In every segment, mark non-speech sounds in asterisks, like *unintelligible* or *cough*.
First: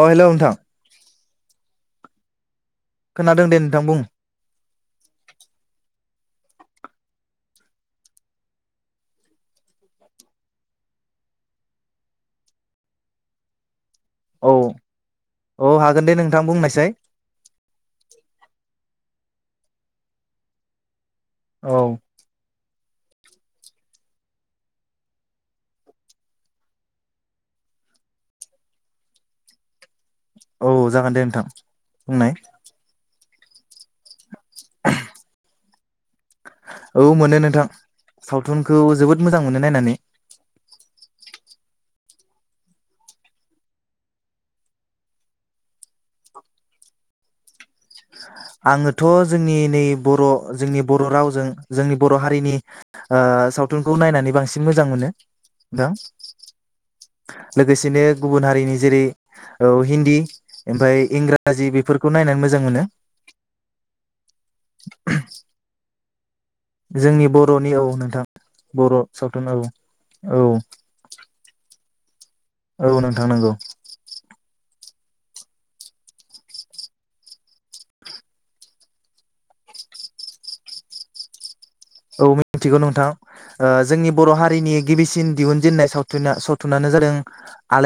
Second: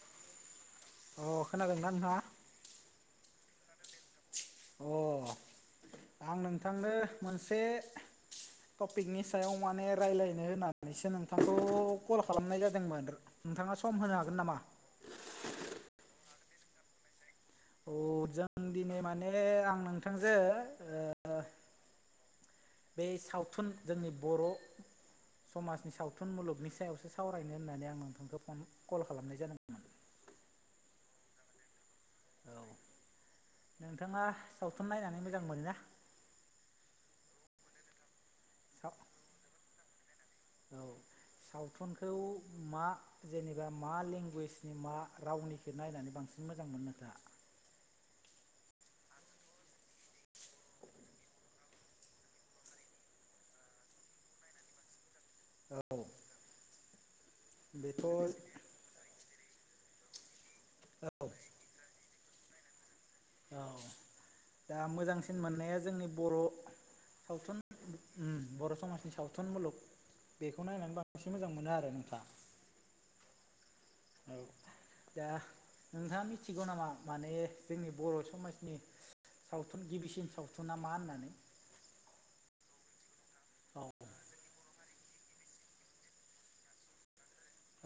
अ hello नोंथां अ खोनागोनना नोंथाङा? खोनादों दे नोंथां बुं अ आं नोंथांनो मोनसे टपिकनि सायाव माने रायलायनो होननानैसो नोंथांखौ कल खालामनाय जादोंमोन नोंथाङा स सम होनो हागोन औ नामा? औ हागोन दे नोंथां बुंनायसै! अ जों दिनै माने आं नोंथांजोे ओ। औ बे सावथुन जोंनि बर' समाजनि सावथुन मुलुगनि सायावसो सावरायनो होननानै आं नोंथांखौ फन कल खालामनाय जादोंमोन। *inaudible* औ जागोन दे नोंथां बुंनाय। औ नोंथाङा सावथुन नायनानै मोजां मोनो ना? औ मोनो नोंथां सावथुनखौ जोबोद मोजां मोनो नायनानै औ सावथुनखौ मा जेनेबा मा लेंगुवेजनि मा रावनिखौ नायनानै बां सिन मोजां मोनो नोंथाङा? आङोथ' जोंनि नै बर' जोंनि बर' रावजों जोंनि बर' हारिनि ओ सावथुनखौ नायनानै बांसिन मोजां मोनो। औ *unintelligible* बेथ' लोगोसेनो औ गुबुन हारिनि जेरै- औ हिन्दी ओमफ्राय इंराजि बेफोरखौ नायनानै मोजां मोनो। औ दा मोजांसिन मोननाया जोंनि बर' जोंनि सावथुन बर'नि औ नोंथां उम बर' समाजनि सावथुन औ मुलुग औ बेखौ नायनानै बांसिन मोजां मोनो आरो। नोंथां औ नोंथां नंगौ। औ दा नोंथाङा मिथिगौ नामा माने जोंनि बर' समाजनि सावथुन गिबिसिन सावथुना मा होननानै औ मिथिगौ नोंथां ओ औ जोंनि बर' हारिनि गिबिसिन दिहुनजेननाय सावथुना सावथुनानो जादों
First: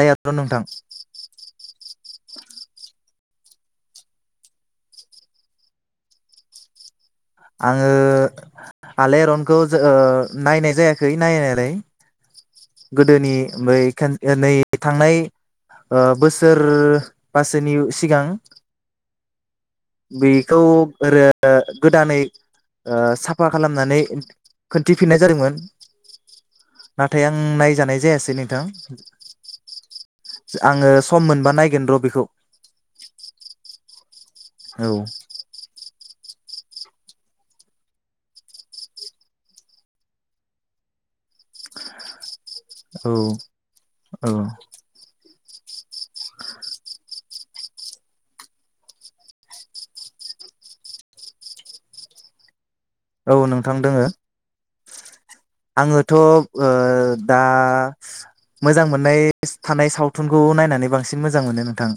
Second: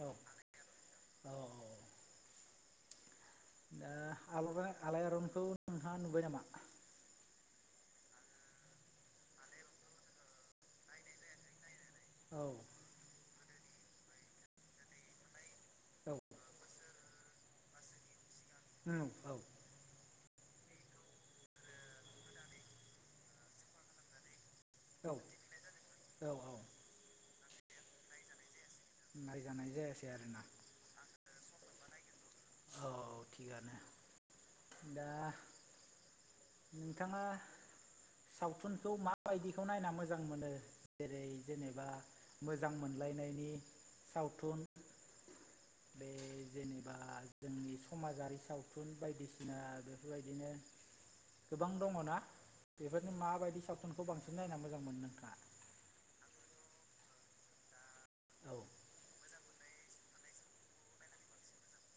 औ आरन नोंथां औ दा आलरा आलाय आरनखौ नोंथाङा नुबाय नामा? आङो आलाय आरनखौ जो ओ नायनाय जायाखै नायनायालाय। औ गोदोनि बै नै थांनाय ओ बोसोर बासोनि सिगां औ बेखौ ओरो गोदानै ओ साफा खालामनानै। औ खोनन्थिफिननाय जादोंमोन औ औ नाथाय आं नायजानाय जायासै नोंथां। नायजानाय जायासै आरोना आङो सम मोनबा नायगोन र' बेखौ। औ थिगानो औ दा नोंथाङा सावथुनखौ माबायदिखौ नायना मोजां मोनो? जेरै- जेनेबा मोजां औ मोनलायनायनि औ सावथुन बे जेनेबा जोंनि समाजारि सावथुन बायदिसिना बेफोरबायदिनो गोबां दङ ना? बेफोरनो औ माबायदि नोंथां दोङो सावथुनखौ बांसिन नायना मोजां मोनो नोंथाङा? आङोथ' ओ दा औ मोजां मोननाय थानाय सावथुनखौ नायनानै बांसिन मोजां मोनो नोंथां।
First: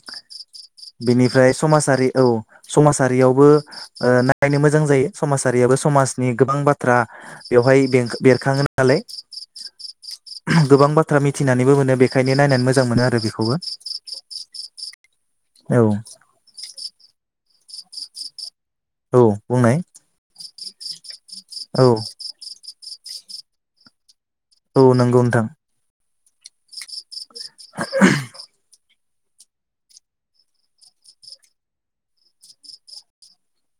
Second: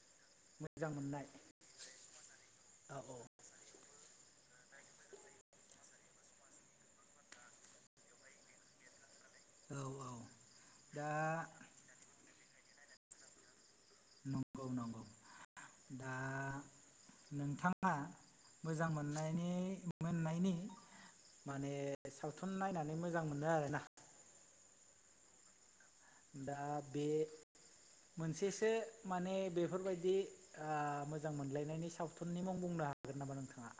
मोजां मोननाय बेनिफ्राय समाजारि औ औ समाजारियावबो ओ नायनो मोजां जायो समाजारियाबो समाजनि गोबां बाथ्रा बेवहाय बेंख बेरखाङो नालाय। औ औ गोबां दा बाथ्रा मिथिनानैबो मोनो बेखायनो नायनानै मोजां मोनो आरो बेखौबो। नंगौ नंगौ। औ दा नोंथाङा मोजां औ मोननायनि बुंनाय मोननायनि माने औ सावथुन नायनानै मो जां मोनो आरो ना। औ नंगौ नोंथां। दा बे मोनसेसो माने बेफोरबायदि आ मोजां मोनलायनायनि सावथुननि मुं बुंनो हागोन नामा नोंथाङा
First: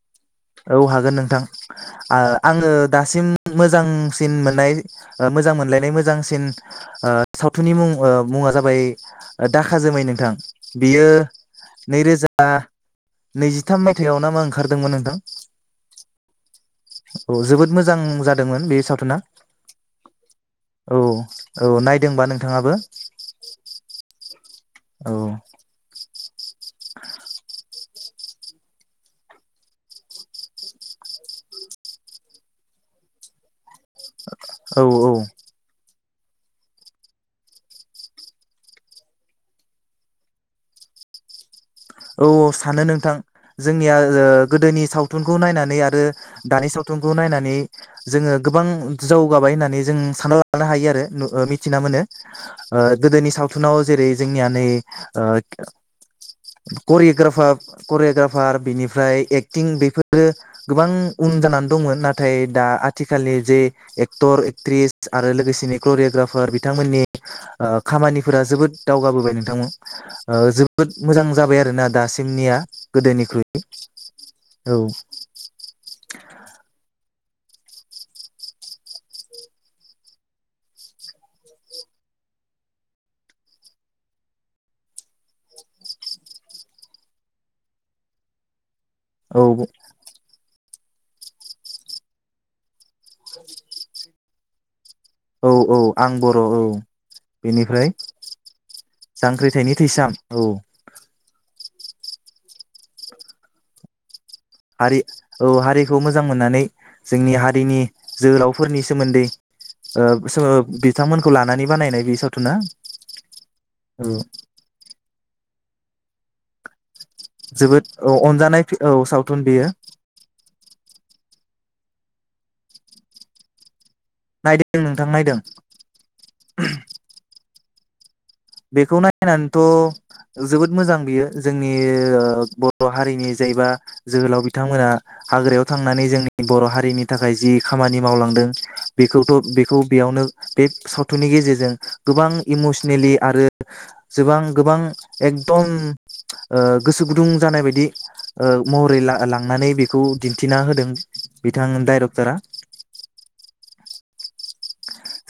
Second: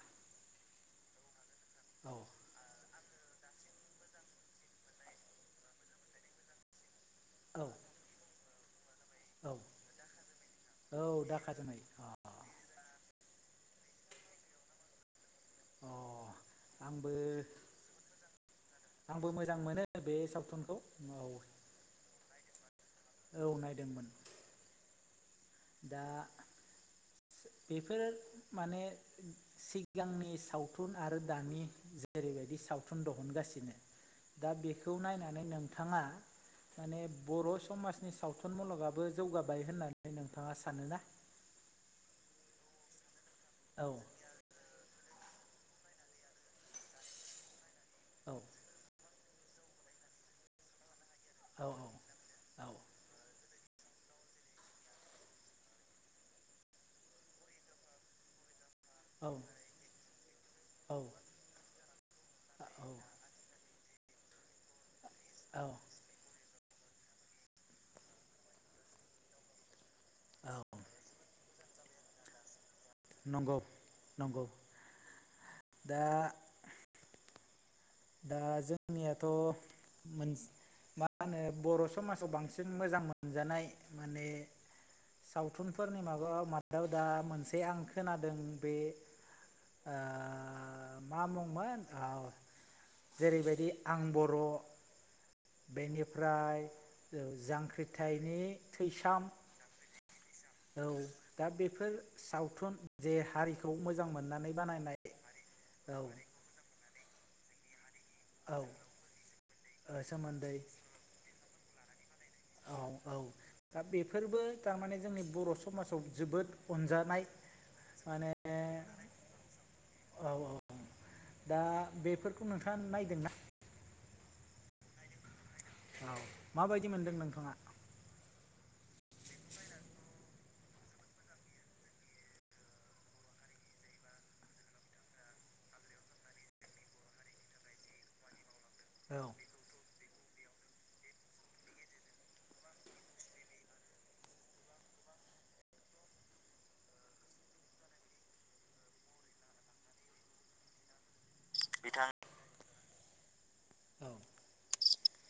औ हागोन नोंथां। औ आ आङो दासिम मोजांसिन मोननाय ओ मोजां मोनलायनाय मोजांसिन ओ औ सावथुननि मुं ओ मुङा जाबाय ओ औ दाखा जोमै नोंथां। औ बियो दाखा जोमै अ नैरोजा नैजिथाम मायथाइयाव ना मा ओंखारदोंमोन नोंथां। अ आंबो औ जोबोद मोजां जादोंमोन बे सावथुना आंबो मोजां मोनो बे सावथुनखौ औ। औ नायदोंबा नोंथाङाबो औ नायदोंमोन। औ। दा बेफोर माने सिगांनि सावथुन आरो दानि जेरैबायदि साव सावथुन दिहुनगासिनो। दा औ बेखौ औ नायनानै नोंथाङा माने बर' समाजनि सावथुन मुलुगाबो जौगाबाय होननानै नों थाङा सानो ना? औ औ सानो नोंथां जोंनिया ओ गोदोनि साव थुनखौ नायनानै आरो दानि सावथुनखौ नायनानै जोङो औ गोबां जौगाबाय होननानै जों सानना लानो हायो आरो ओ औ मिथिना मोनो। औ ओ गोदोनि साव थुनाव जेरै जोंनिया नै ओ करिग्राफार करिय'गाफार बिनि फ्राय औ एक्टिं बेफोरो गोबां उन जानानै दंमोन। नाथाय दा औ आथिखालनि जे एक टर एक्ट्रिस आरो औ लोगोसेनो करिय'ग्राफार बि थांमोननि ओ खामानिफोरा जोबोद दावगाबोबाय नोंथांमो। औ जोबोद मोजां जाबाय आरो ना दासिमनिया। नंगौ गोदोनिख्रुइ नंगौ औ दा दा जोंनियाथ' मोनस मा होनो बर' समाजाव बांसिन मोजां मोनजानाय माने सावथुनफोरनि माबायाव माबायाव दा मोनसे आं खोनादों बे औ ब ओ मा मुंमोन ओ जेरैबायदि आं बर' औ औ आं बर' औ बेनिफ्राय बेनिफ्राय जांख्रिथायनि थैसाम जांख्रिथायनि थैसाम औ दा बेफोर सावथुन जे हारिखौ मोजां मोन नानै हारि बानायनाय औ हारिखौ औ मोजां मोननानै जोंनि हारिनि औ जोहोलावफोरनि ओ सोमोन्दै ओ सोमोन्दै *unintelligible* बिथांमोनखौ लानानै बानायनाय बे *unintelligible* औ औ दा औ बेफोरबो थारमाने जोंनि बर' समाजाव जोबोद अनजा जोबोद औ अनजानाय औ सावथुन बेयो। औ औ दा बेफोरखौ नोंथाङा नायदों ना? नायदों नोंथां नायदों। औ माबायदि मोनदों नोंथाङा? बेखौ नायनानैथ'। जोबोद मोजां बियो जोंनि ओ बर' हारिनि जायबा जोहोलाव बिथांमोना। हाग्रायाव थांनानै जोंनि बर' हारिनि थाखाय जि खामानि मावलांदों। औ बेखौथ' बेखौ बेयावनो बे सावथुननि गेजेरजों गोबां इमसनेलि आरो जबां गोबां एकदम ओ गोसो गुदुं जानाय ओ बायदि महरै। लांनानै बेखौ दिन्थिना होदों बिथां डाइरेक्टरा। औ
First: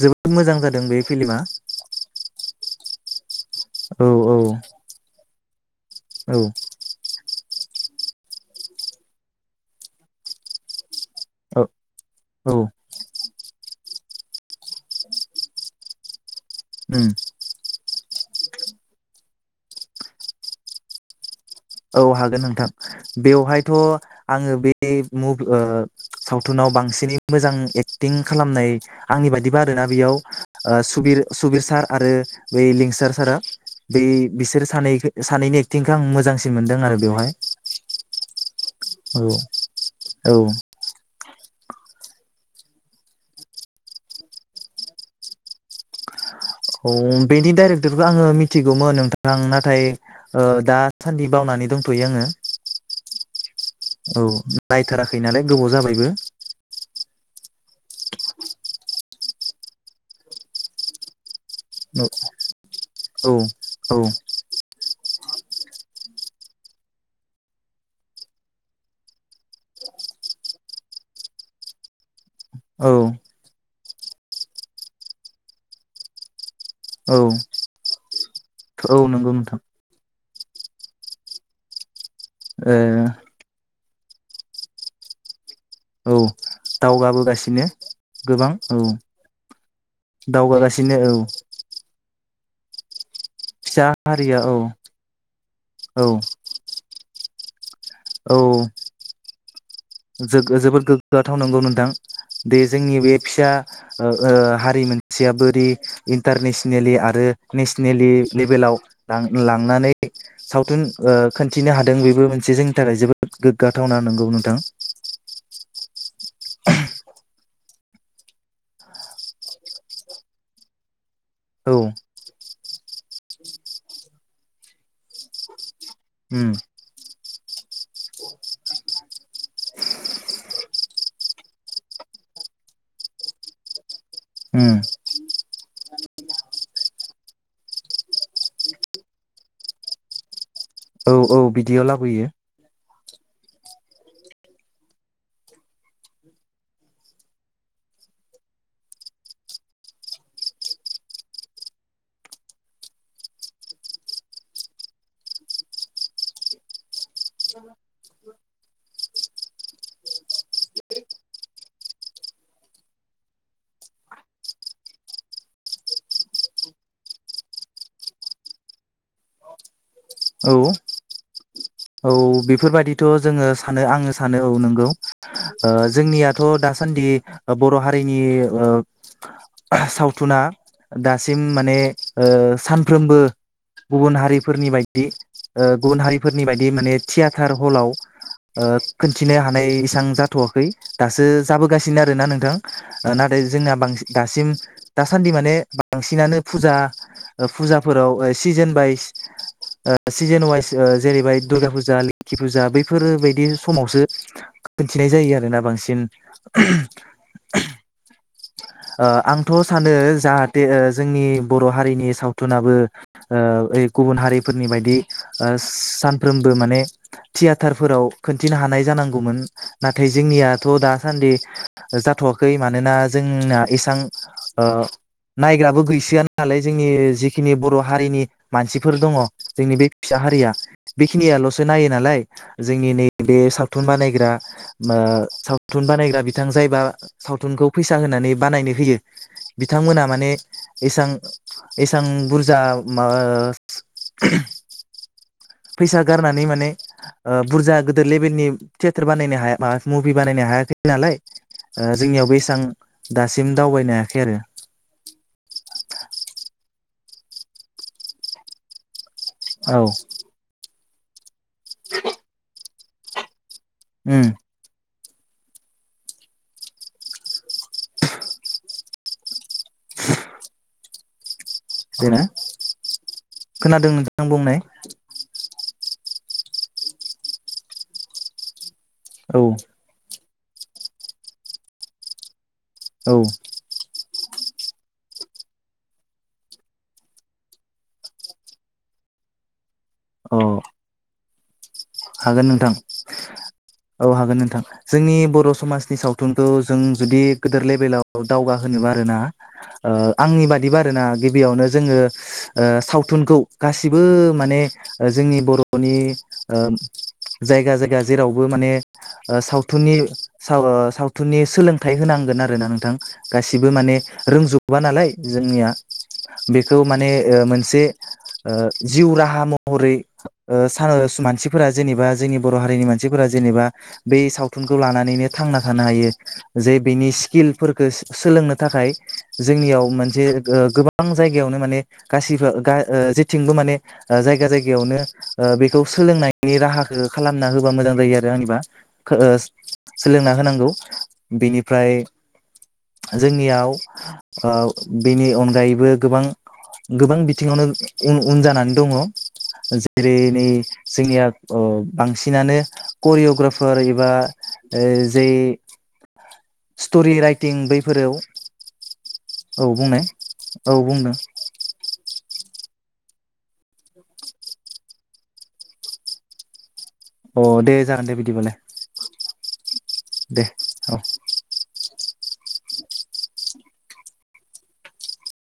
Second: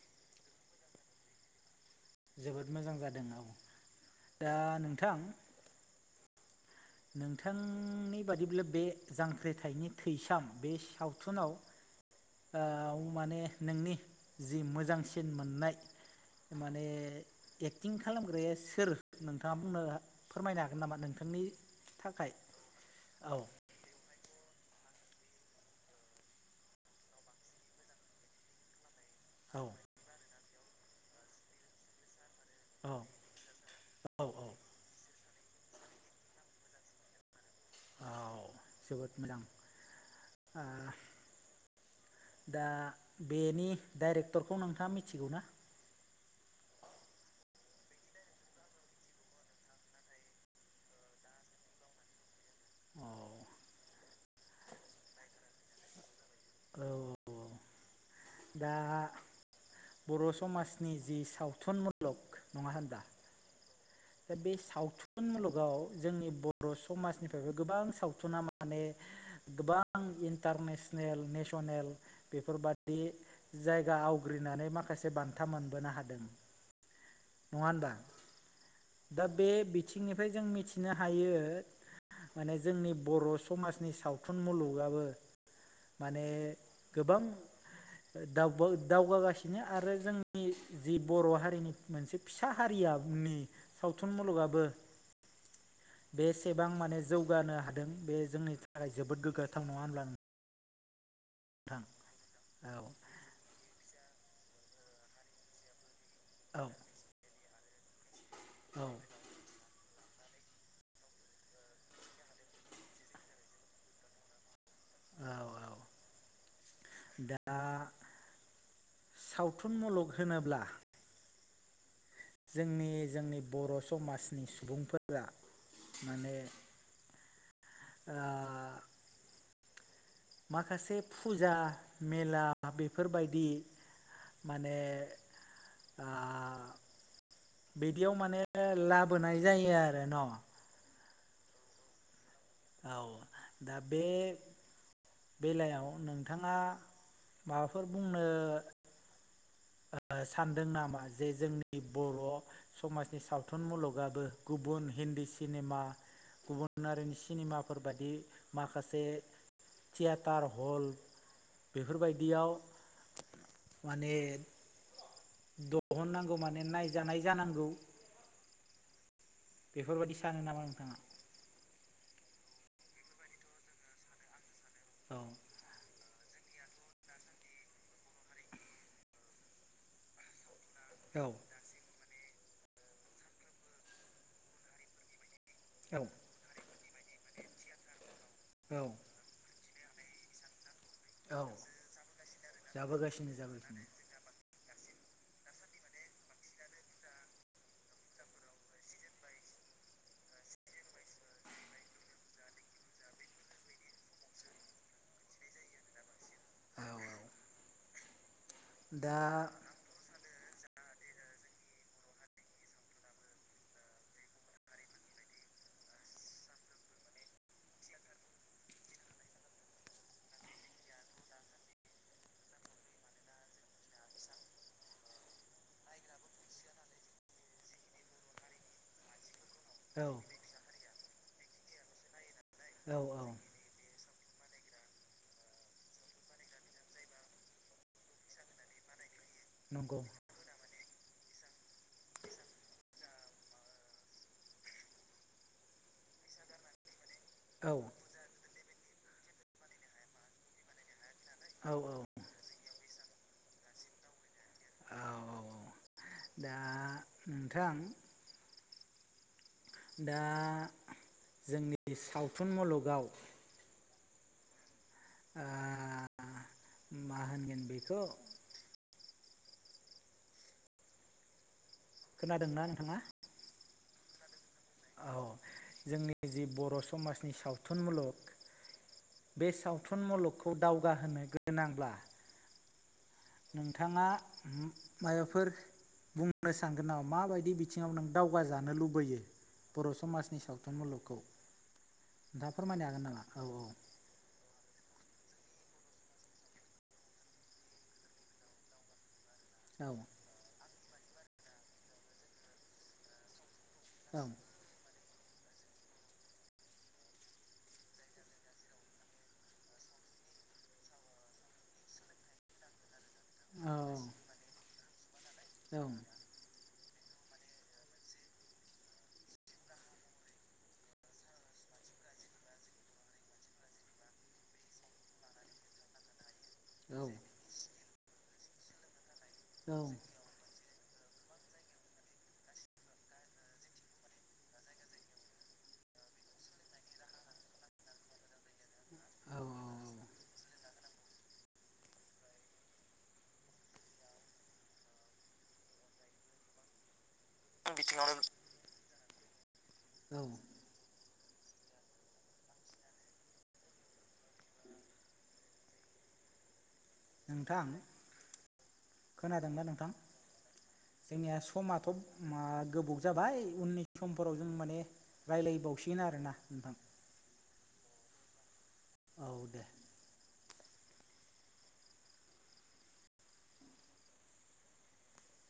जोबोद मोजां जादों बे फिल्मा। जोबोद मोजां जादों औ औ औ दा नोंथां। औ नोंथांनि बादिब्ला बे जांख्रिथायनि थैसाम बे साव। औ औ सावथुनाव माने नोंनि जि मोजांसिन मोननाय माने उम एक्टिं खालामग्राया सोर नोंथाङा बुंनो फोरमायनो हागोन नामा नोंथांनि। औ थाखाय हागोन नोंथां औ बेवहायथ' आङो बे बे मुि सावथुनाव बांसिनै मोजां एक्टिं खालामनाय आंनि बायदिबा औ आरोना बेयाव ओ सुबिर सुबिर सार आरो। बै औ लिंसार सारा बै औ औ बिसोर सानै सानैनि एक्टिंखौ आं मोजांसिन मोनदों आरो बेवहाय औ जोबोद औ मोजां औ ओ। दा बेनि डाइरेक्टरखौ नोंथाङा मिथिगौ ना। औ बेनि डाइरेक्टरखौ आङो मिथिगौमोन नोंथां नाथाय दासान्दि बावनानै। नानै दंथ'यो आङो। औ औ नायथाराखै नालाय गोबाव जाबायबो। औ दा बर' समाजनि जि साव सावथुन औ मुलग नङा होनदा औ औ दा बे सावथुन सावथुन मुलुगाव जोंनि बर' समाजनिफ्रायबो गोबां सावथुना माने गोबां इन्टारनेसनेल नेस'नेल औ बेफोरबादि जायगा आवग्रिनानै माखासे बान्था मोनबोनो हादों। औ नङा होनबा? औ दा नंगौ बे नोंथां बिथिंनि ओमफ्राय जों मिथिनो हायो माने जोंनि ओ बर' समाजनि सावथुन सावथुन मुलुगाबो औ माने गोबां दावगाबोगासिनो गोबां औ दावगागासिनो आरो जोंनि जि दावगागासिनो औ बर' हारिनि मोनसे फिसा हारिया बुंनि फिसा सावथुन हारिया औ मुलुगाबो औ बेसेबां माने जौगानो हायो। बे औ जोंनि थाखाय जोबोद गोग्गाथ जोबोद गोग्गाथाव नंगौ नोंथां द नोंथां? जोंनि बे फिसा ओ हारि मोनसेया बोरै औ इन्टारनेसनेलि आरो नेसनेलि लेभेलाव औ लांनानै सावथुन खोनन्थिनो हादों बेबो मोनसे जोंनि थाखाय जोबोद गोग्गाथावना नंगौ नोंथां। औ औ दा सावथुन मुलुग होनोब्ला। औ जोंनि जोंनि बर' समाजनि सुबुंफोरा माने उम आ माखासे फुजा मेला बेफोरबायदि उम माने आ बिदियाव माने लाबोनाय जायो आरो न' औ औ बिदियाव लाबोयो औ दा बे बेलायाव नोंथाङा माबाफोर बुंनो औ सानदों नामा जे जोंनि बर' समाजनि सावथुन मुलुगाबो गुबुन दी सिनेमा गुबुन हारिनि सिनेमाफोर बायदि माखासे थियेटार हल बेफोरबायदियाव माने दिहुननांगौ माने नायजानाय जानांगौ बेफोरबायदि सानो औ नामा नोंथाङा? औ बेफोरबायाददिथ' जोङो सानो आङो सानो औ नंगौ औ ओ जोंनियाथ' दासान्दि ओ बर' हारिनि ओ सावथुना औ दासिम माने ओ सानफ्रोमबो गुबुन हारिफोरनि बायदि ओ गुबुन औ हारिफोरनि बायदि माने थियाेटार हलाव ओ खिन्थिनो हानाय बेसबां जाथ'वाखै दासो औ जाबोगासिनो आरोना नोंथां ओ जाबोगासिनो नाथाय जोंना जाबोगासिनो बांसिन दासिम दासान्दि माने बांसिनानो फुजा फुजाफोराव सिजोन वाइस ओ सिजेन वाइस जेरैबाय दुर्गा फुजा लोखि फुजा बैफोर बायदि समावसो खोनथिनाय जायो आरोना बांसिन *unintelligible* *inaudible* ओ दा आंथ' सानो जाहाथ जोंनि बर' हारिनि सावथुनाबो गुबुन हारिफोरनि बायदि सानफ्रोमबो माने थियाटारफोराव खिन्थिनो हानाय जानांगौमोन नाथाय जोंनिया थ' दासान्दि जाथ'आखै मानोना जोंना इसां ओ नायग्राबो गैसोआ नालाय जोंनि जिखिनि बर' हारिनि मानसिफोर दङ जोंनि बे औ फिसा हारिया बेखिनियाल'सो नायो नालाय जोंनि औ औ नैबे सावथुन बानाय ग्रा सावथुन बानायग्रा बिथां जायबा सावथुनखौ फैसा होनानै बानायनो होयो नंगौ बिथांमोना माने इसां इसां बुरजा मा फैसा गारनानै माने ओ औ बुरजा गोदिर लेबेलनि थियेटार बानायनो हाया म मुभि बानायनो हायाखै नालाय औ ओ जोंनियाव बेसबां दासिम दावबायनो हायाखै आरो *inaudible* औ दा जोंनि सावथुन मुलुगाव उम ओ मा होनगोन बेखौ *inaudible* खोनादोंना नोंथाङा? आं बुंनाय औ जोंनि जि बर' समाजनि सावथुन मुलुग औ बे सावथुन मुलुगखौ दावगाहोनो गोनांब्ला औ नोंथाङा माबाफोर बुंनो सानगोन नामा माबायदि बिथिङाव नों दावगाजानो लुबैयो बर' अ समाजनि सावथुन मुलुगखौ हागोन नोंथाङा नोंथां फोरमायनो हागोन नामा औ औ हागोन नोंथां जोंनि बर' समाजनि सावथुनखौ जों जुदि गोदिर लेबेलाव दावगाहोनोबा आरोना ओ आंनि बादिबा आरोना गिबियावनो जोङो सावथुनखौ गासिबो औ माने जोंनि बर'नि जायगा जायगा जेरावबो माने ओ सावथुननि सावथुननि सोलोंथाइ होनांगोन आरोना नोंथां गासिबो माने रोंजोबबा नालाय जोंनिया बे खौ माने ओ मोनसे ओ जिउ राहा महरै ओ *unintelligible* फोरा जेनेबा जोंनि बर' हारिनि मानसिफोरा जेनेबा बे सावथुनखौ लानानैनो थांना थानो हायो। जे बेनि स्किलफोरखौ सोलोंनो थाखाय जोंनियाव मोनसे गोबां गोबां जायगायावनो माने गासिबो ओ जेथिंबो माने जायगा जायगायावनो बेखौ सोलोंनाय नि राहाखौ खालामना होबा मोजां जायो आरो होनबा ओ सोलोंना होनांगौ बेनिफ्राय जोंनियाव बेनि अनगायैबो गोबां गोबां बिथिङावनो औ उन उन जानानै दङ औ जेरै नै जोंनिया ओ बांसिनानो करिय'ग्राफार एबा ओ जे स्टरि राइटिं बैफोराव खोनादोंबा औ नोंथां बुंनाय औ बुंदों जोंनिया समाथ' मा गोबाव जाबाय उननि समफोराव जों माने रायलायबावसिगोन आरो ना नोंथां अ दे जागोन दे बिदिबालाय औ दे दे औ